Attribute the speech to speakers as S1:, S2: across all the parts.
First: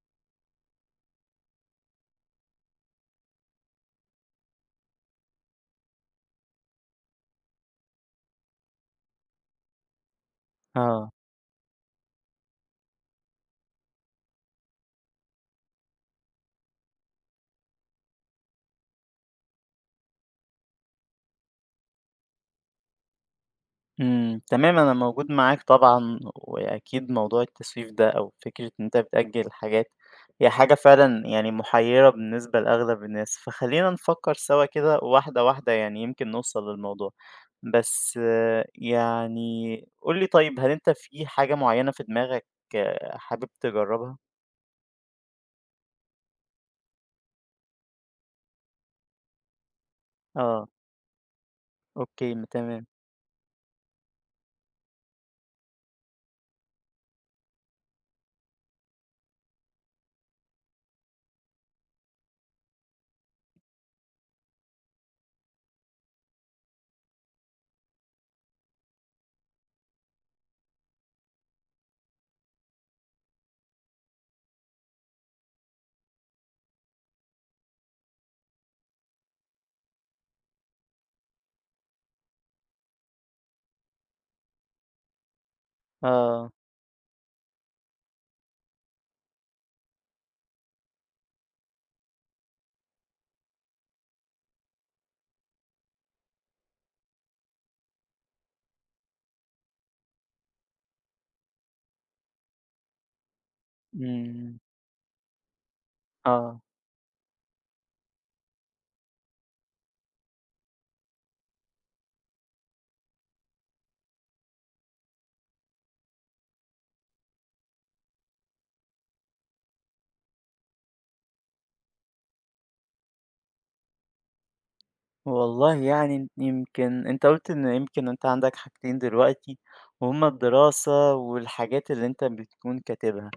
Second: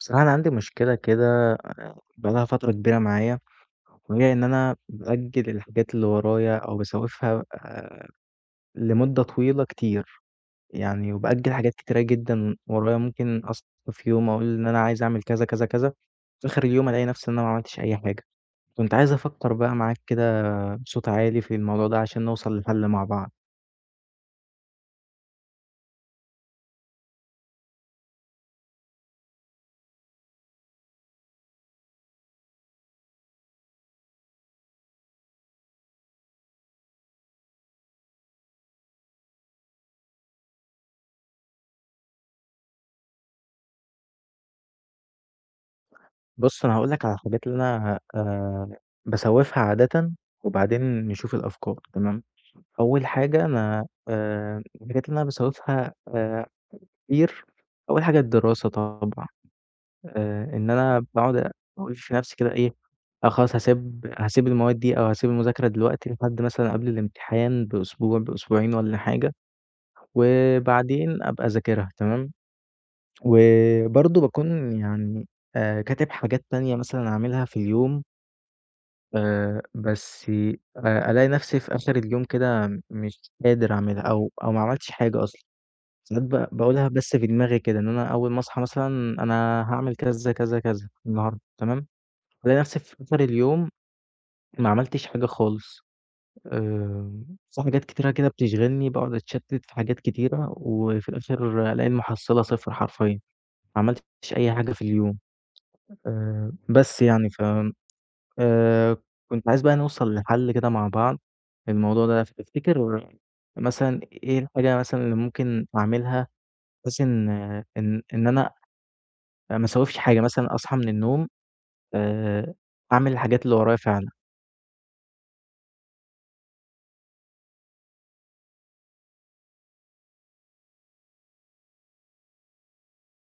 S1: بصراحة أنا عندي مشكلة كده بقى لها فترة كبيرة معايا، وهي إن أنا بأجل الحاجات اللي ورايا أو باسوّفها لمدة طويلة كتير، يعني
S2: آه،
S1: وبأجل حاجات كتيرة جدًا ورايا ممكن أصحى في يوم أقول إن أنا عايز أعمل كذا، كذا، كذا، في آخر اليوم ألاقي نفسي إن أنا ما عملتش أي حاجة. كنت عايز أفكّر بقى معاك كده بصوت عالي في الموضوع ده عشان نوصل لحل مع بعض.
S2: إمم، تمام أنا موجود معاك طبعًا، وأكيد موضوع التسويف ده أو فكرة إن أنت بتأجل حاجات، هي حاجة فعلًا يعني محيرة بالنسبة لأغلب الناس، فخلينا نفكر سوا كده واحدة واحدة يعني يمكن نوصل للموضوع، بس يعني قُل لي طيب هل أنت في حاجة معينة في دماغك حابب تجربها؟
S1: بُص، أنا هاقول لك على الحاجات اللي أنا باسوّفها عادةً
S2: آه،
S1: وبعدين نشوف الأفكار، تمام؟
S2: أوكي، تمام،
S1: أول حاجة أنا الحاجات اللي أنا باسوّفها كتير، أول حاجة الدراسة طبعًا، إن أنا باقعد أقول في نَفْسي كده إيه، خلاص هاسيب المواد دي أو هاسيب المذاكرة دلوقتي لحد مثلًا قبل الامتحان بأسبوع، بأسبوعين والّا حاجة، وبعدين أبقى أذاكرها تمام، وبرضه باكون يعني كاتب حاجات تانية مثلًا أعملها في اليوم بس ألاقي نَفْسي في آخر اليوم كده مش قادر أعملها أو ما عملتش حاجة أصلًا. ساعات
S2: آه،
S1: باقولها بس في دماغي كده، إن أنا أول ما أصحى مثلًا أنا هاعمل كذا، كذا، كذا النهارده تمام، ألاقي نفسي في آخر اليوم ما عملتش حاجة خالص، آآ، في حاجات كتيرة كده بتشغلني، باقعد أتشتت في حاجات كتيرة، وفي الآخر ألاقي المحصلة صفر حرفيًا، ما عملتش أي
S2: إمم،
S1: حاجة في اليوم،
S2: آه.
S1: بس يعني آآ، كنت عايز بقى نوصل لحل كده مع بعض للموضوع ده، فتفتكر مثلًا إيه الحاجة مثلًا اللي ممكن أعملها بحيث إن إن أنا ما اسوّيش حاجة، مثلًا أصحى من النوم آآ، أعمل الحاجات اللي ورايا فعلًا.
S2: والله يعني يمكن أنت قُلت إن يمكن أنت عندك حاجتين دلوقتي وهُم الدراسة والحاجات اللي أنت بتكون كاتبها،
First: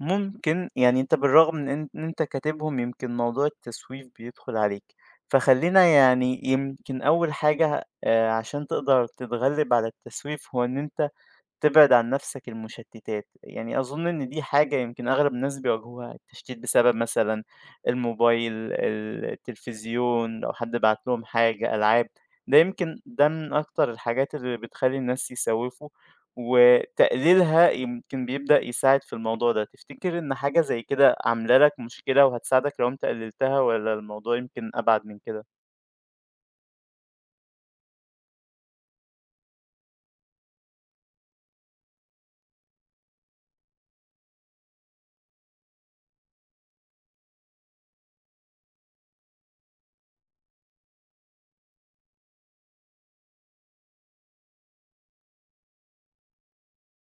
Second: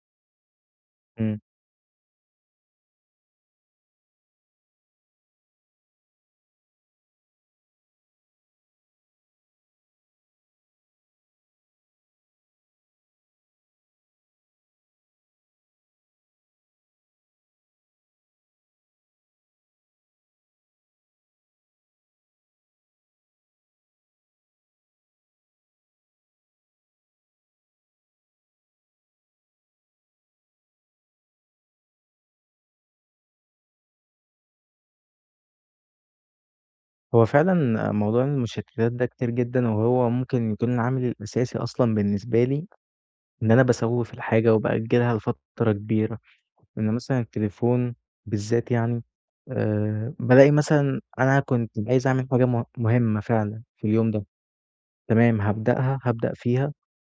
S2: ممكن يعني أنت
S1: إمم،
S2: بالرغم من إن أنت كاتبهم يمكن موضوع التسويف بيدخل عليك، فخلّينا يعني يمكن أول حاجة عشان تقدر تتغلب على التسويف هو إن أنت تبعد عن نفسك المشتتات، يعني أظن إن دي حاجة يمكن أغلب الناس بيواجهوها، التشتيت بسبب مثلًا الموبايل، التلفزيون، لو حد بعت لهم حاجة، ألعاب، ده يمكن ده من أكتر الحاجات اللي بتخلّي الناس يسوّفوا، وتقليلها يمكن بيبدأ يساعد في الموضوع ده، تفتكر إن حاجة زي كده عاملة لك مشكلة وهتساعدك لو أنت قللتها والّا الموضوع يمكن أبعد من كده؟
S1: هو فعلًا موضوع المشتتات ده كتير جدًا، وهو ممكن يكون العامل الأساسي أصلًا بالنسبة لي، إن أنا باسوّف الحاجة وبأجّلها لفترة كبيرة، إن مثلًا التليفون بالذات يعني بالاقي مثلًا أنا كنت عايز أعمل حاجة مهمة فعلًا في اليوم ده، تمام هابدأها، هابدأ فيها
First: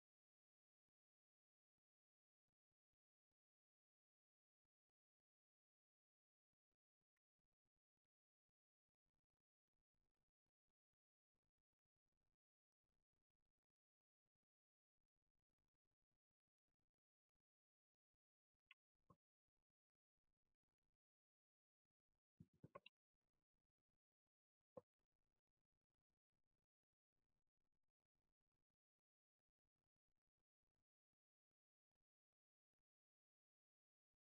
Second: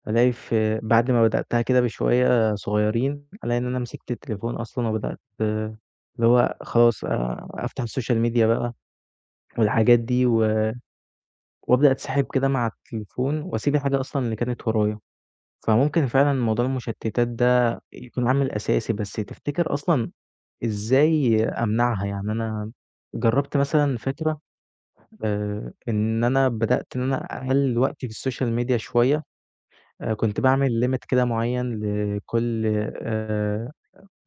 S1: ألاقي في بعد ما بدأتها كده بشوية صغيّرين، ألاقي إن أنا مسكت التليفون أصلًا وبدأت اللي هو خلاص أفتح السوشيال ميديا بقى والحاجات دي وأبدأ أتسحب كده مع التليفون وأسيب الحاجة أصلًا اللي كانت ورايا. فممكن فعلًا موضوع المشتتات ده يكون عامل أساسي، بس تفتكر أصلًا إزاي أمنعها؟ يعني أنا جرّبت مثلًا فكرة إن أنا بدأت إن أنا أقلِّل وقتي في السوشيال ميديا شوية كنت باعمل limit كده معيّن لكل آآ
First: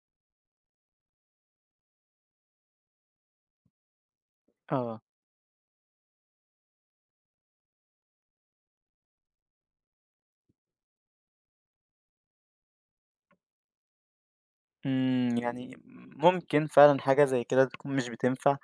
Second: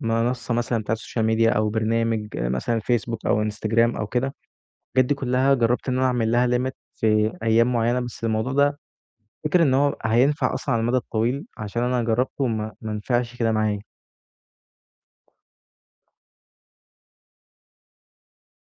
S1: منصة مثلًا بتاعة السوشيال ميديا أو برنامج مثلًا فيسبوك أو إنستجرام أو كده،
S2: آه.
S1: الحاجات دي كلّها جرّبت إن أنا أعمل لها limit في أيام معيّنة، بس الموضوع ده فكرة إن هو هينفع أصلًا على المدى الطويل عشان أنا جرّبته وما ما نفعش كده معايا.
S2: إمم، يعني ممكن فعلًا حاجة زي كده تكون مش بتنفع،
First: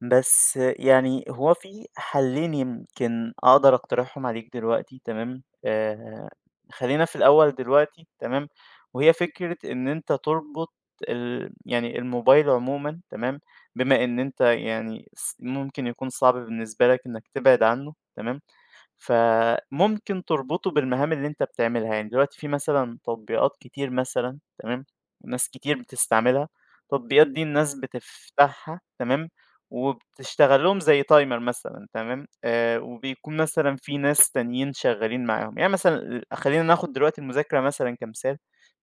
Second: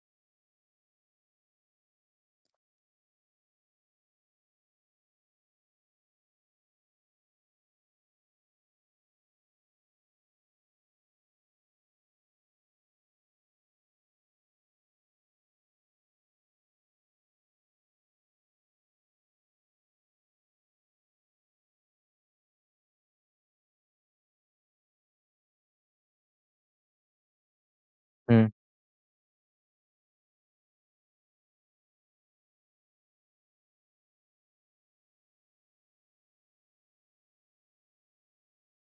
S2: بس يعني هو في حلّين يمكن أقدر أقترحهم عليك دلوقتي تمام، خلّينا في الأول دلوقتي تمام، وهي فكرة إن أنت تربط يعني الموبايل عمومًا تمام، بما إن أنت يعني ممكن يكون صعب بالنسبة لك إنك تبعد عنه تمام، فممكن تربطه بالمهام اللي أنت بتعملها، يعني دلوقتي في مثلًا تطبيقات كتير مثلًا تمام، ناس كتير بتستعملها، التطبيقات دي الناس
S1: إمم،
S2: بتفتحها تمام، وبتشتغل لهم زي timer مثلًا تمام، وبيكون مثلًا في ناس تانيين شغالين معاهم، يعني مثلًا خلّينا ناخد دلوقتي المذاكرة مثلًا كمثال،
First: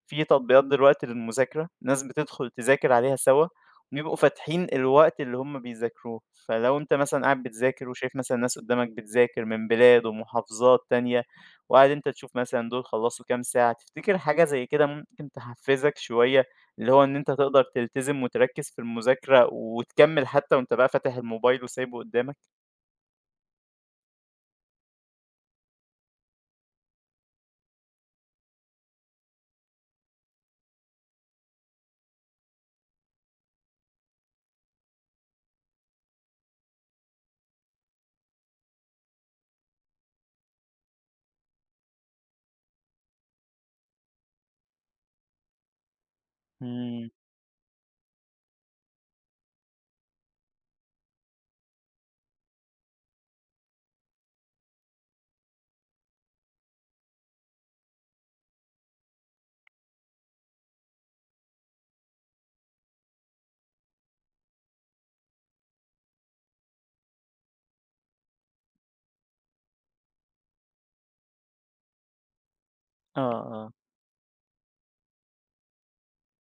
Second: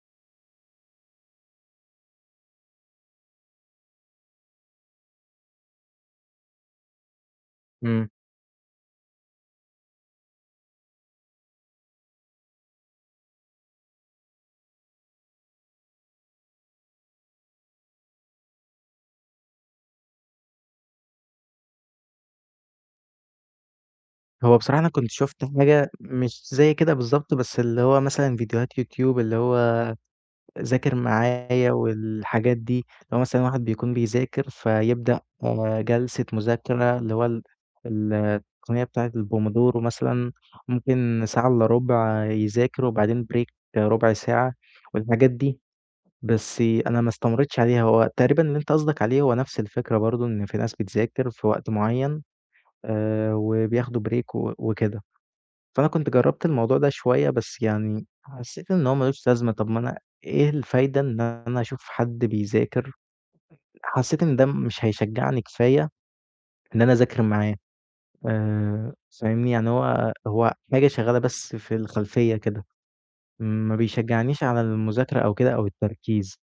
S2: في تطبيقات دلوقتي للمذاكرة، ناس بتدخل تذاكر عليها سوا. بيبقوا فاتحين الوقت اللي هم بيذاكروه، فلو أنت مثلًا قاعد بتذاكر
S1: إمم.
S2: وشايف مثلًا ناس قدّامك بتذاكر من بلاد ومحافظات تانية، وقاعد أنت تشوف مثلًا دول خلّصوا كام ساعة، تفتكر حاجة زي كده ممكن تحفّزك شوية، اللي هو إن أنت تقدر تلتزم وتركّز في المذاكرة وتكمّل حتى وأنت بقى فاتح الموبايل وسايبه قدّامك؟
S1: هو بصراحة أنا كنت شُفت حاجة مش زي كده بالضبط، بس اللي هو مثلًا فيديوهات يوتيوب اللي هو ذاكر معايا والحاجات دي، لو مثلًا واحد بيكون بيذاكر فيبدأ جلسة مذاكرة اللي هو ال التقنية بتاعة الPomodoro مثلًا، ممكن ساعة إلا ربع يذاكر وبعدين break ربع ساعة والحاجات دي، بس أنا ما
S2: إمم،
S1: استمريتش عليها. هو تقريبًا اللي أنت قصدك عليه هو نفس الفكرة برضه، إن في ناس بتذاكر في وقت معين وبياخدوا break وكده. فأنا كنت جرّبت الموضوع ده شوية، بس يعني حسّيت إن هو ما لوش لازمة، طب ما أنا إيه الفايدة إن أنا أشوف حد بيذاكر، حسّيت إن ده مش هيشجّعني كفاية إن أنا أذاكر معاه، آآ فاهمني، يعني هو هو حاجة شغّالة بس في الخلفية كده،
S2: آه، آه،
S1: ما بيشجّعنيش على المذاكرة أو كده أو التركيز،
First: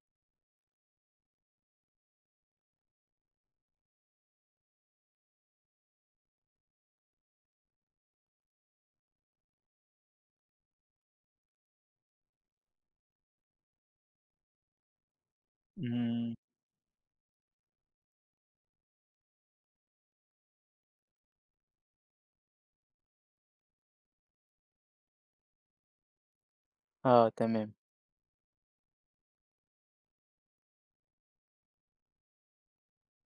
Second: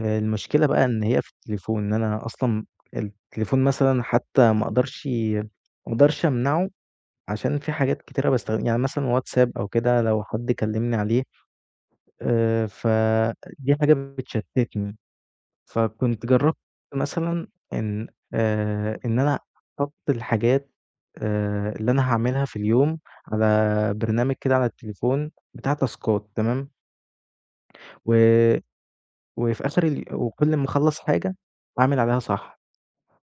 S1: المشكلة بقى إن هي في التليفون، إن أنا أصلًا التليفون مثلًا حتى ما أقدرش أمنعه عشان في حاجات كتيرة باستخد يعني مثلًا واتساب أو كده لو حد كلّمني عليه فدي حاجة بتشتتني، فكنت
S2: إمم،
S1: جرّبت مثلًا إن إن أنا أحُط الحاجات اللي أنا هاعملها في اليوم على برنامج كده على التليفون بتاع تاسكات تمام،
S2: آه تمام،
S1: و وفي آخر وكل ما أخلّص حاجة أعمل عليها صح،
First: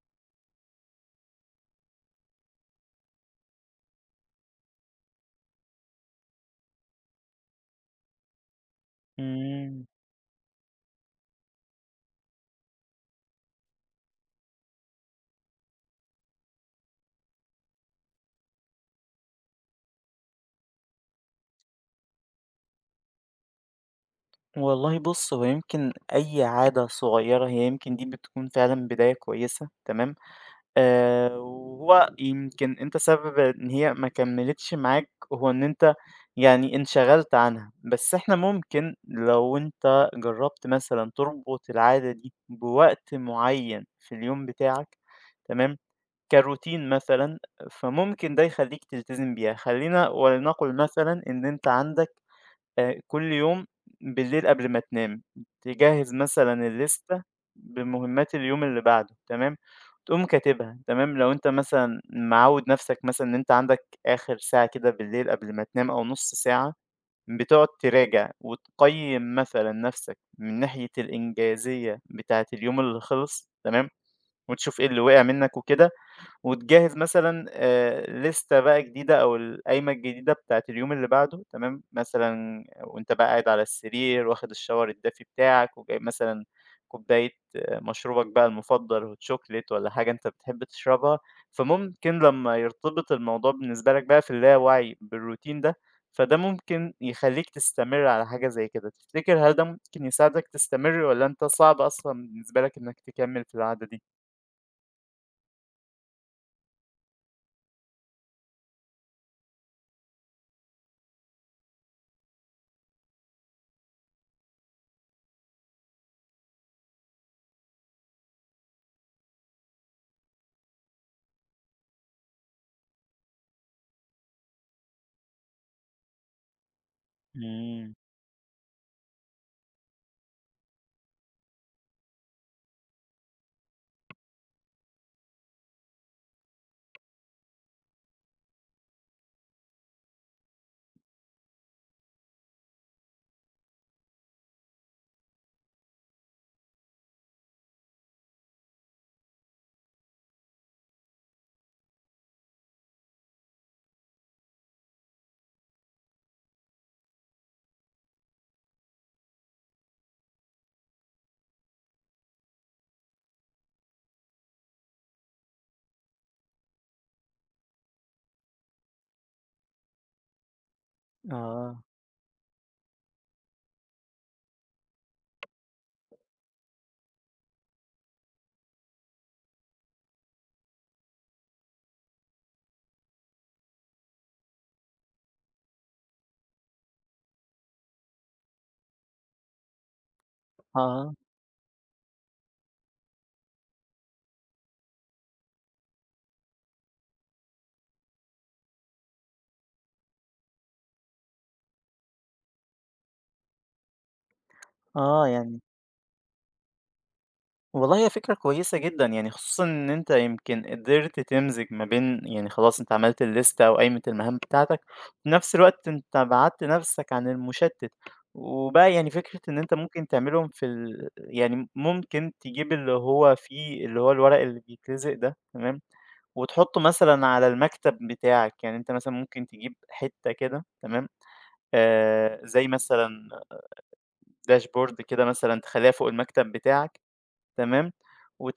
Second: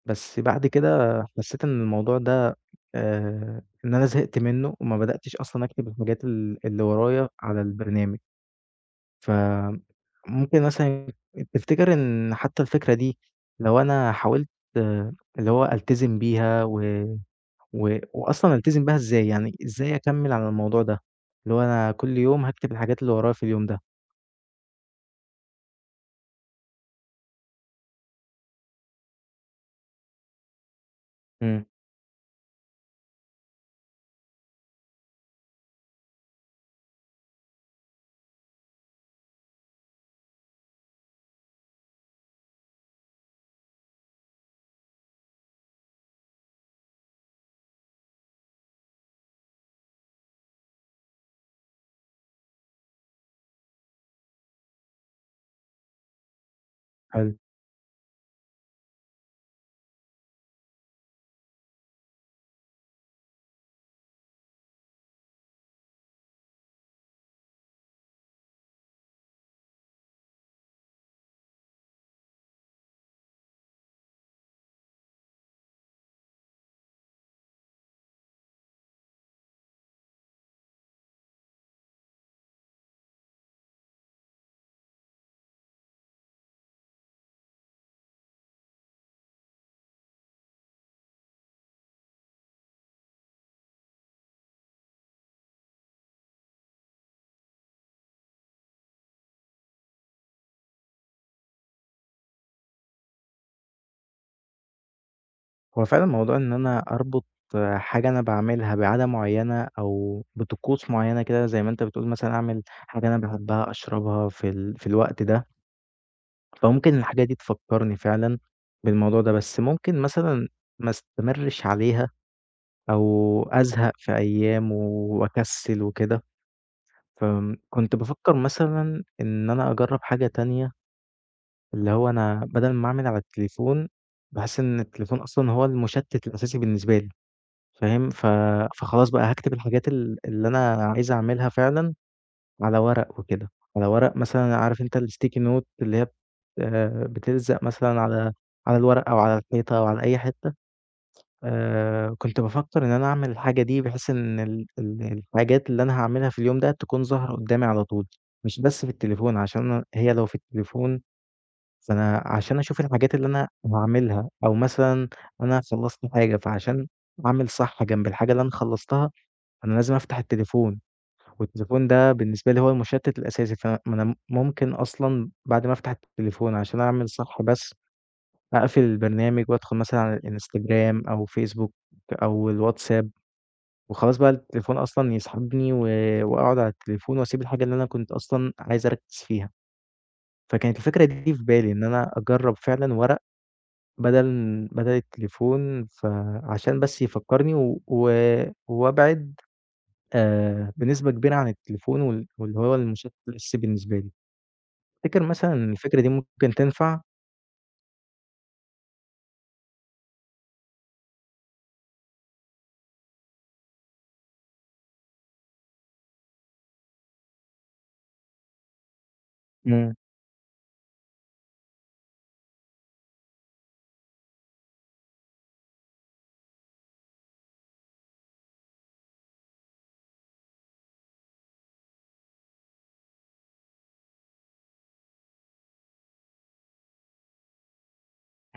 S1: بس بعد كده حسّيت إن الموضوع ده إن أنا زهقت منّه وما بدأتش أصلًا أكتب الحاجات اللي ورايا على البرنامج.
S2: إمم،
S1: فممكن مثلًا تفتكر إن حتى الفكرة دي لو أنا حاولت آه، اللي هو ألتزم بيها و و وأصلًا ألتزم بيها إزاي؟ يعني إزاي أكمّل على الموضوع ده؟ اللي هو أنا كل يوم هاكتب الحاجات اللي ورايا في اليوم ده.
S2: والله بُص هو يمكن أي عادة صغيّرة هي يمكن دي بتكون فعلًا بداية كويسة تمام؟
S1: إمم،
S2: وهو يمكن أنت سبب إن هي ما كمّلتش معاك هو إن أنت يعني انشغلت عنها، بس إحنا ممكن لو أنت جرّبت مثلًا تربط العادة دي بوقت معيّن في اليوم بتاعك تمام، كروتين مثلًا، فممكن ده يخلّيك تلتزم بيها. خلّينا ولنقل مثلًا إن أنت عندك كل يوم بالليل قبل ما تنام تجهّز مثلًا الليستة
S1: حلو.
S2: بمهمات اليوم اللي بعده تمام، تقوم كاتبها تمام، لو أنت مثلًا معوّد نَفْسك مثلًا إن أنت عندك آخر ساعة كده بالليل قبل ما تنام أو نُص ساعة، بتقعد تراجع وتقيّم مثلًا نَفْسك من ناحية الإنجازية بتاعة اليوم اللي خلص تمام، وتشوف إيه اللي وقع منّك وكده. وتجهّز مثلًا لِستة بقى جديدة أو القايمة الجديدة بتاعة اليوم اللي بعده تمام، مثلًا وأنت بقى قاعد على السرير واخد الShower الدافي بتاعك وجايب مثلًا كوباية آه، مشروبك بقى المفضل chocolate والّا حاجة أنت بتحب تشربها، فممكن لمّا يرتبط الموضوع بالنسبة لك بقى في اللاوعي بالroutine ده، فده ممكن يخلّيك تستمر على حاجة زي كده، تفتكر هل ده ممكن يساعدك تستمر والّا أنت صعب أصلًا بالنسبة لك إنك تكمّل في العادة دي؟
S1: هو فعلًا موضوع إن أنا أربط حاجة أنا باعملها بعادة معيّنة أو بطقوس معيّنة كده زي ما أنت بتقول مثلًا أعمل حاجة أنا باحبها، أشربها في في الوقت ده. فممكن الحاجة دي تفكّرني فعلًا بالموضوع ده، بس ممكن مثلًا ما استمرّش عليها أو أزهق في أيام وأكسّل وكده،
S2: إمم،
S1: كنت بافكّر مثلًا إن أنا أجرّب حاجة تانية، اللي هو أنا بدل ما أعمل على التليفون، باحس إن التليفون أصلًا هو المُشتِّت الأساسي بالنسبة لي، فاهم؟ فخلاص بقى هاكتب الحاجات اللي أنا عايز أعملها فعلًا على ورق وكده، على ورق مثلًا عارف أنت الsticky note اللي هي بتلزق مثلًا على الورق أو على الحيطة أو على أي حتة، كنت بافكر إن أنا أعمل الحاجة دي بحيث إن ال الحاجات اللي أنا هاعملها في اليوم ده تكون ظاهرة قدامي على طول، مش بس في التليفون عشان أنا هي لو في التليفون فأنا عشان أشوف الحاجات اللي أنا هاعملها أو مثلًا أنا خلّصت حاجة، فعشان أعمل صح جنب الحاجة اللي أنا خلّصتها، أنا لازم أفتح التليفون.
S2: آه،
S1: والتليفون ده بالنسبة لي هو المشتت الأساسي، فما أنا ممكن أصلًا بعد ما أفتح التليفون عشان أعمل صح بس، أقفل البرنامج وأدخل مثلًا على الإنستجرام أو فيسبوك أو الواتساب، وخلاص بقى التليفون أصلًا يسحبني وأقعد على التليفون وأسيب الحاجة اللي أنا كنت أصلًا عايز أركّز فيها. فكانت الفكرة
S2: آه.
S1: دي في بالي إن أنا أجرّب فعلًا ورق بدل بدل التليفون، فعشان بس يفكّرني و و وأبعد بنسبة كبيرة عن التليفون واللي هو المشتت الأساسي بالنسبة لي. تفتكر
S2: آه،
S1: مثلًا
S2: يعني
S1: إن الفكرة دي ممكن تنفع؟
S2: والله هي فكرة كويسة جدًا، يعني خصوصًا إن أنت يمكن قدرت تمزج ما بين يعني خلاص أنت عملت الليستة أو قايمة المهام بتاعتك، في نفس الوقت أنت بعدت نفسك عن المُشتِّت، وبقى يعني فكرة إن أنت
S1: إمم،
S2: ممكن تعملهم في يعني ممكن تجيب اللي هو فيه اللي هو الورق اللي بيتلزق ده تمام، وتحطه مثلًا على المكتب بتاعك، يعني أنت مثلًا ممكن تجيب حتة كده تمام، زي مثلًا dashboard كده مثلًا تخلّيها فوق المكتب بتاعك. تمام،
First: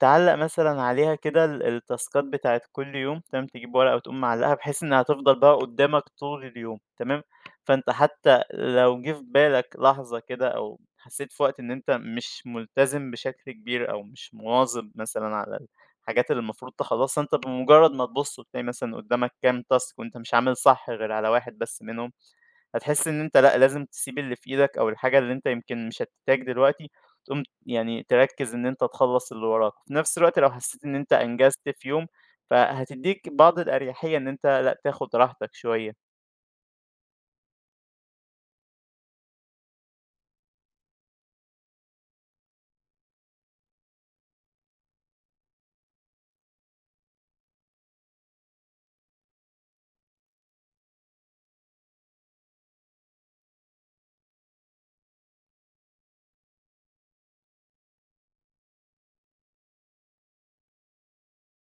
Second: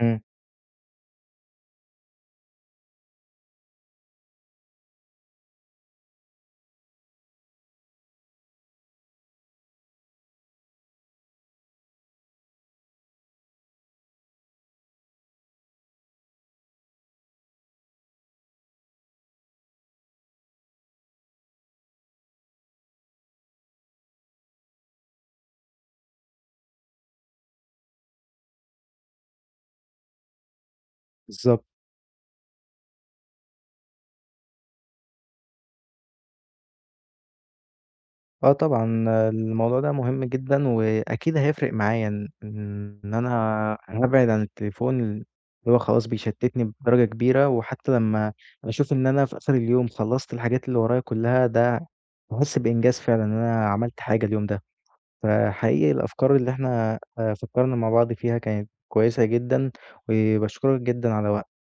S1: إمم،
S2: مثلًا عليها كده التاسكات بتاعة كل يوم، تمام، تجيب ورقة وتقوم معلّقها بحيث إنها تفضل بقى قدّامك طول اليوم، تمام، فأنت حتى لو جه في بالك لحظة كده أو حسّيت في وقت إن أنت مش ملتزم بشكل كبير أو مش مواظب مثلًا على الحاجات اللي المفروض تخلّصها، أنت بمجرّد ما تبُص وتلاقي مثلًا قدّامك كام تاسك وأنت مش عامل صح غير على واحد بس منهم، هتحس إن أنت لأ، لازم تسيب اللي في إيدك أو الحاجة اللي أنت يمكن مش هتحتاج دلوقتي، تقوم يعني تركّز إن أنت تخلّص اللي وراك، وفي نفس الوقت لو حسيت إن أنت
S1: بالضبط.
S2: أنجزت في يوم، فهتدّيك بعض الأريحية إن أنت لأ، تاخد راحتك شوية.
S1: آه طبعًا الموضوع ده مهم جدًا، وأكيد هيفرق معايا إن أنا هابعد عن التليفون اللي هو خلاص بيشتتني بدرجة كبيرة، وحتى لمّا أشوف إن أنا في آخر اليوم خلّصت الحاجات اللي ورايا كلّها، ده باحس بإنجاز فعلًا إن أنا عملت حاجة اليوم ده. فحقيقي الأفكار اللي إحنا فكّرنا مع بعض فيها كانت كويسة جدًا، وباشكرك جدًا على وقتك.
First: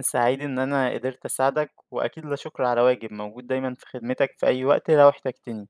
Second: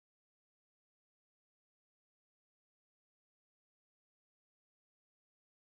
S2: سعيد إن أنا قدرت أساعدك، وأكيد لا شكر على واجب، موجود دايمًا في خدمتك في أي وقت لو احتجتني.